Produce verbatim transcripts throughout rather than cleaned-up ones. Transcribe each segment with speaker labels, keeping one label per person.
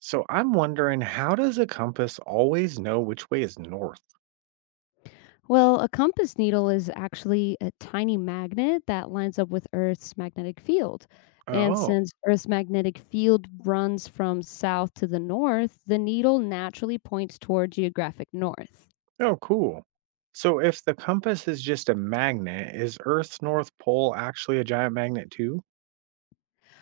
Speaker 1: So I'm wondering, how does a compass always know which way is north?
Speaker 2: Well, a compass needle is actually a tiny magnet that lines up with Earth's magnetic field. And
Speaker 1: Oh,
Speaker 2: since Earth's magnetic field runs from south to the north, the needle naturally points toward geographic north.
Speaker 1: oh, cool. So if the compass is just a magnet, is Earth's North Pole actually a giant magnet too?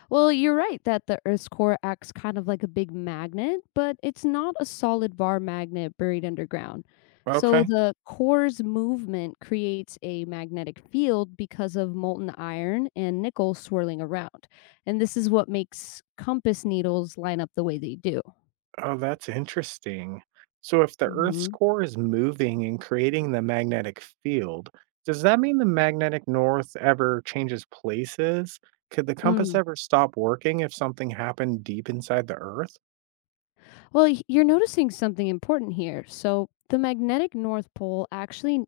Speaker 2: Well, you're right that the Earth's core acts kind of like a big magnet, but it's not a solid bar magnet buried underground. So
Speaker 1: Okay.
Speaker 2: the core's movement creates a magnetic field because of molten iron and nickel swirling around. And this is what makes compass needles line up the way they do.
Speaker 1: Oh, that's interesting. So if the Earth's
Speaker 2: hmm
Speaker 1: core is moving and creating the magnetic field, does that mean the magnetic north ever changes places? Could the compass
Speaker 2: Mm.
Speaker 1: ever stop working if something happened deep inside the Earth?
Speaker 2: Well, y- you're noticing something important here. So the magnetic North Pole actually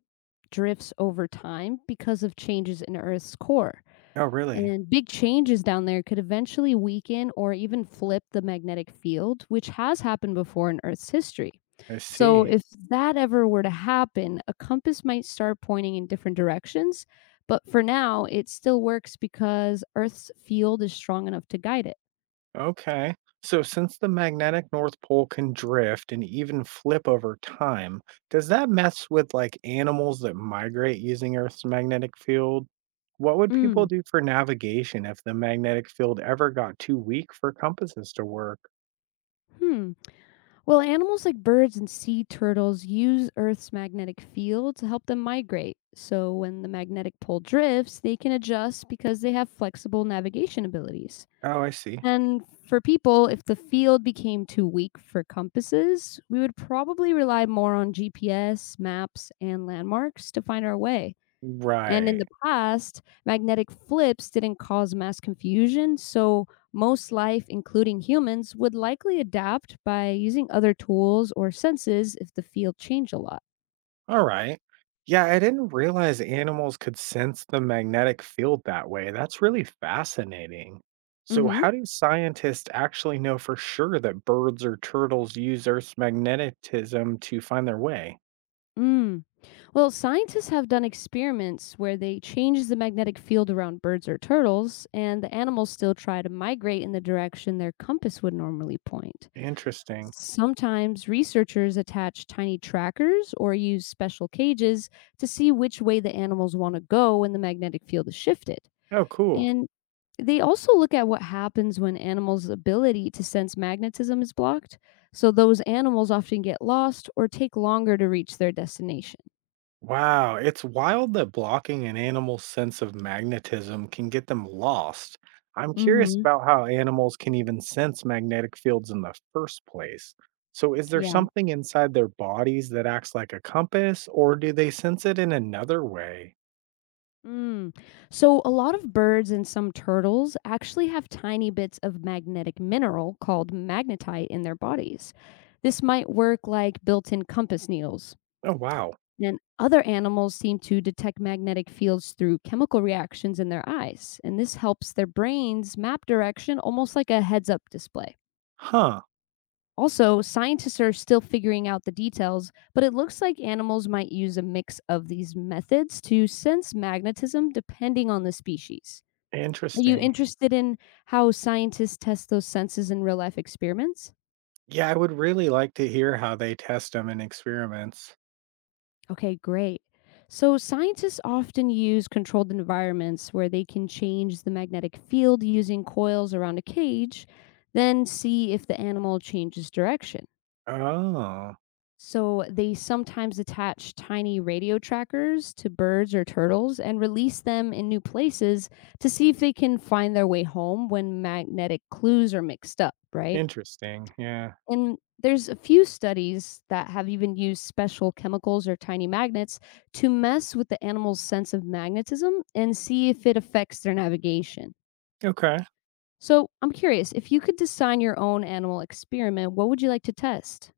Speaker 2: drifts over time because of changes in Earth's core.
Speaker 1: Oh, really?
Speaker 2: And big changes down there could eventually weaken or even flip the magnetic field, which has happened before in Earth's history.
Speaker 1: I
Speaker 2: So,
Speaker 1: see.
Speaker 2: if that ever were to happen, a compass might start pointing in different directions. But for now, it still works because Earth's field is strong enough to guide it.
Speaker 1: Okay. So, since the magnetic North Pole can drift and even flip over time, does that mess with like animals that migrate using Earth's magnetic field? What would people
Speaker 2: Mm.
Speaker 1: do for navigation if the magnetic field ever got too weak for compasses to work?
Speaker 2: Hmm. Well, animals like birds and sea turtles use Earth's magnetic field to help them migrate. So when the magnetic pole drifts, they can adjust because they have flexible navigation abilities.
Speaker 1: Oh, I see.
Speaker 2: And for people, if the field became too weak for compasses, we would probably rely more on G P S, maps, and landmarks to find our way. And in
Speaker 1: Right.
Speaker 2: the past, magnetic flips didn't cause mass confusion, so most life, including humans, would likely adapt by using other tools or senses if the field changed a lot.
Speaker 1: All right. Yeah, I didn't realize animals could sense the magnetic field that way. That's really fascinating. So,
Speaker 2: Mm-hmm.
Speaker 1: how do scientists actually know for sure that birds or turtles use Earth's magnetism to find their way?
Speaker 2: Mm. Well, scientists have done experiments where they change the magnetic field around birds or turtles, and the animals still try to migrate in the direction their compass would normally point.
Speaker 1: Interesting.
Speaker 2: Sometimes researchers attach tiny trackers or use special cages to see which way the animals want to go when the magnetic field is shifted.
Speaker 1: Oh, cool.
Speaker 2: And they also look at what happens when animals' ability to sense magnetism is blocked. So those animals often get lost or take longer to reach their destination.
Speaker 1: Wow, it's wild that blocking an animal's sense of magnetism can get them lost. I'm curious
Speaker 2: hmm
Speaker 1: about how animals can even sense magnetic fields in the first place. So, is there
Speaker 2: Yeah.
Speaker 1: something inside their bodies that acts like a compass, or do they sense it in another way?
Speaker 2: Mm. So, a lot of birds and some turtles actually have tiny bits of magnetic mineral called magnetite in their bodies. This might work like built in compass needles.
Speaker 1: Oh, wow.
Speaker 2: And other animals seem to detect magnetic fields through chemical reactions in their eyes. And this helps their brains map direction almost like a heads up display.
Speaker 1: Huh,
Speaker 2: Also, scientists are still figuring out the details, but it looks like animals might use a mix of these methods to sense magnetism depending on the species. Are you
Speaker 1: interesting.
Speaker 2: interested in how scientists test those senses in real life experiments?
Speaker 1: Yeah, I would really like to hear how they test them in experiments.
Speaker 2: Okay, great. So, scientists often use controlled environments where they can change the magnetic field using coils around a cage, then see if the animal changes direction.
Speaker 1: Oh,
Speaker 2: So, they sometimes attach tiny radio trackers to birds or turtles and release them in new places to see if they can find their way home when magnetic clues are mixed up, right?
Speaker 1: interesting. Yeah.
Speaker 2: And there's a few studies that have even used special chemicals or tiny magnets to mess with the animal's sense of magnetism and see if it affects their navigation.
Speaker 1: Okay.
Speaker 2: So I'm curious, if you could design your own animal experiment, what would you like to test?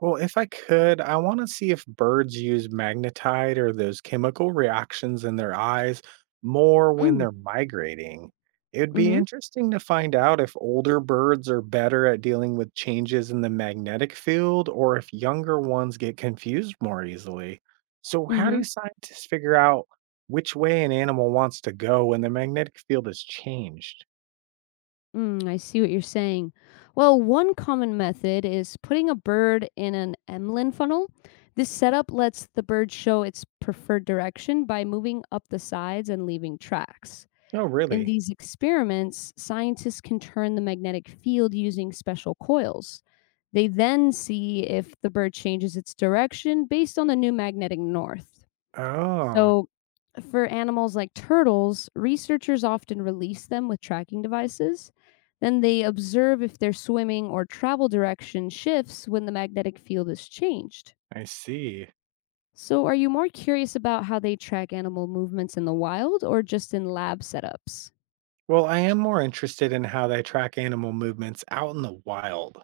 Speaker 1: Well, if I could, I want to see if birds use magnetite or those chemical reactions in their eyes more when
Speaker 2: Mm.
Speaker 1: they're migrating. It would be
Speaker 2: Mm-hmm.
Speaker 1: interesting to find out if older birds are better at dealing with changes in the magnetic field or if younger ones get confused more easily. So, how
Speaker 2: Mm-hmm.
Speaker 1: do scientists figure out which way an animal wants to go when the magnetic field has changed?
Speaker 2: Mm, I see what you're saying. Well, one common method is putting a bird in an Emlyn funnel. This setup lets the bird show its preferred direction by moving up the sides and leaving tracks.
Speaker 1: Oh,
Speaker 2: In
Speaker 1: really?
Speaker 2: these experiments, scientists can turn the magnetic field using special coils. They then see if the bird changes its direction based on the new magnetic north.
Speaker 1: Oh,
Speaker 2: So, for animals like turtles, researchers often release them with tracking devices. Then they observe if their swimming or travel direction shifts when the magnetic field is changed.
Speaker 1: I see.
Speaker 2: So, are you more curious about how they track animal movements in the wild or just in lab setups?
Speaker 1: Well, I am more interested in how they track animal movements out in the wild.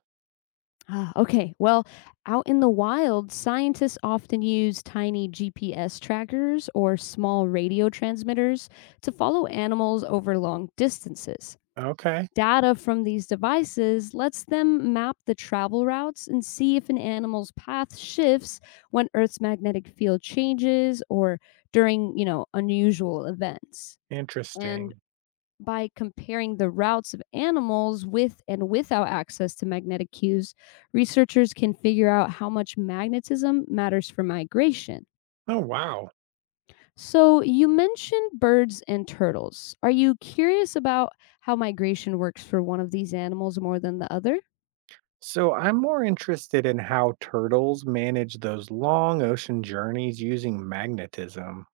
Speaker 2: Ah, okay. Well, out in the wild, scientists often use tiny G P S trackers or small radio transmitters to follow animals over long distances.
Speaker 1: Okay,
Speaker 2: Data from these devices lets them map the travel routes and see if an animal's path shifts when Earth's magnetic field changes or during, you know, unusual events. And
Speaker 1: interesting.
Speaker 2: by comparing the routes of animals with and without access to magnetic cues, researchers can figure out how much magnetism matters for migration.
Speaker 1: Oh, wow.
Speaker 2: So, you mentioned birds and turtles. Are you curious about how migration works for one of these animals more than the other?
Speaker 1: So I'm more interested in how turtles manage those long ocean journeys using magnetism.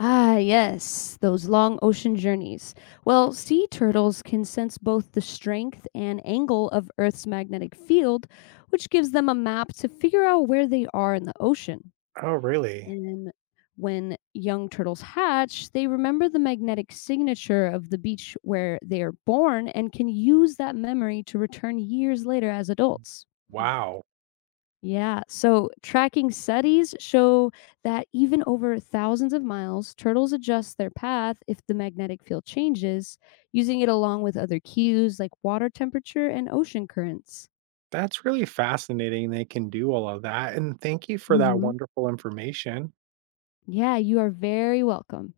Speaker 2: Ah, yes, those long ocean journeys. Well, sea turtles can sense both the strength and angle of Earth's magnetic field, which gives them a map to figure out where they are in the ocean.
Speaker 1: Oh, really?
Speaker 2: And when young turtles hatch, they remember the magnetic signature of the beach where they are born and can use that memory to return years later as adults. Hmm.
Speaker 1: Wow.
Speaker 2: Yeah, so tracking studies show that even over thousands of miles, turtles adjust their path if the magnetic field changes, using it along with other cues like water temperature and ocean currents.
Speaker 1: That's really fascinating. They can do all of that. And thank you for that
Speaker 2: hmm
Speaker 1: wonderful information.
Speaker 2: Yeah, you are very welcome.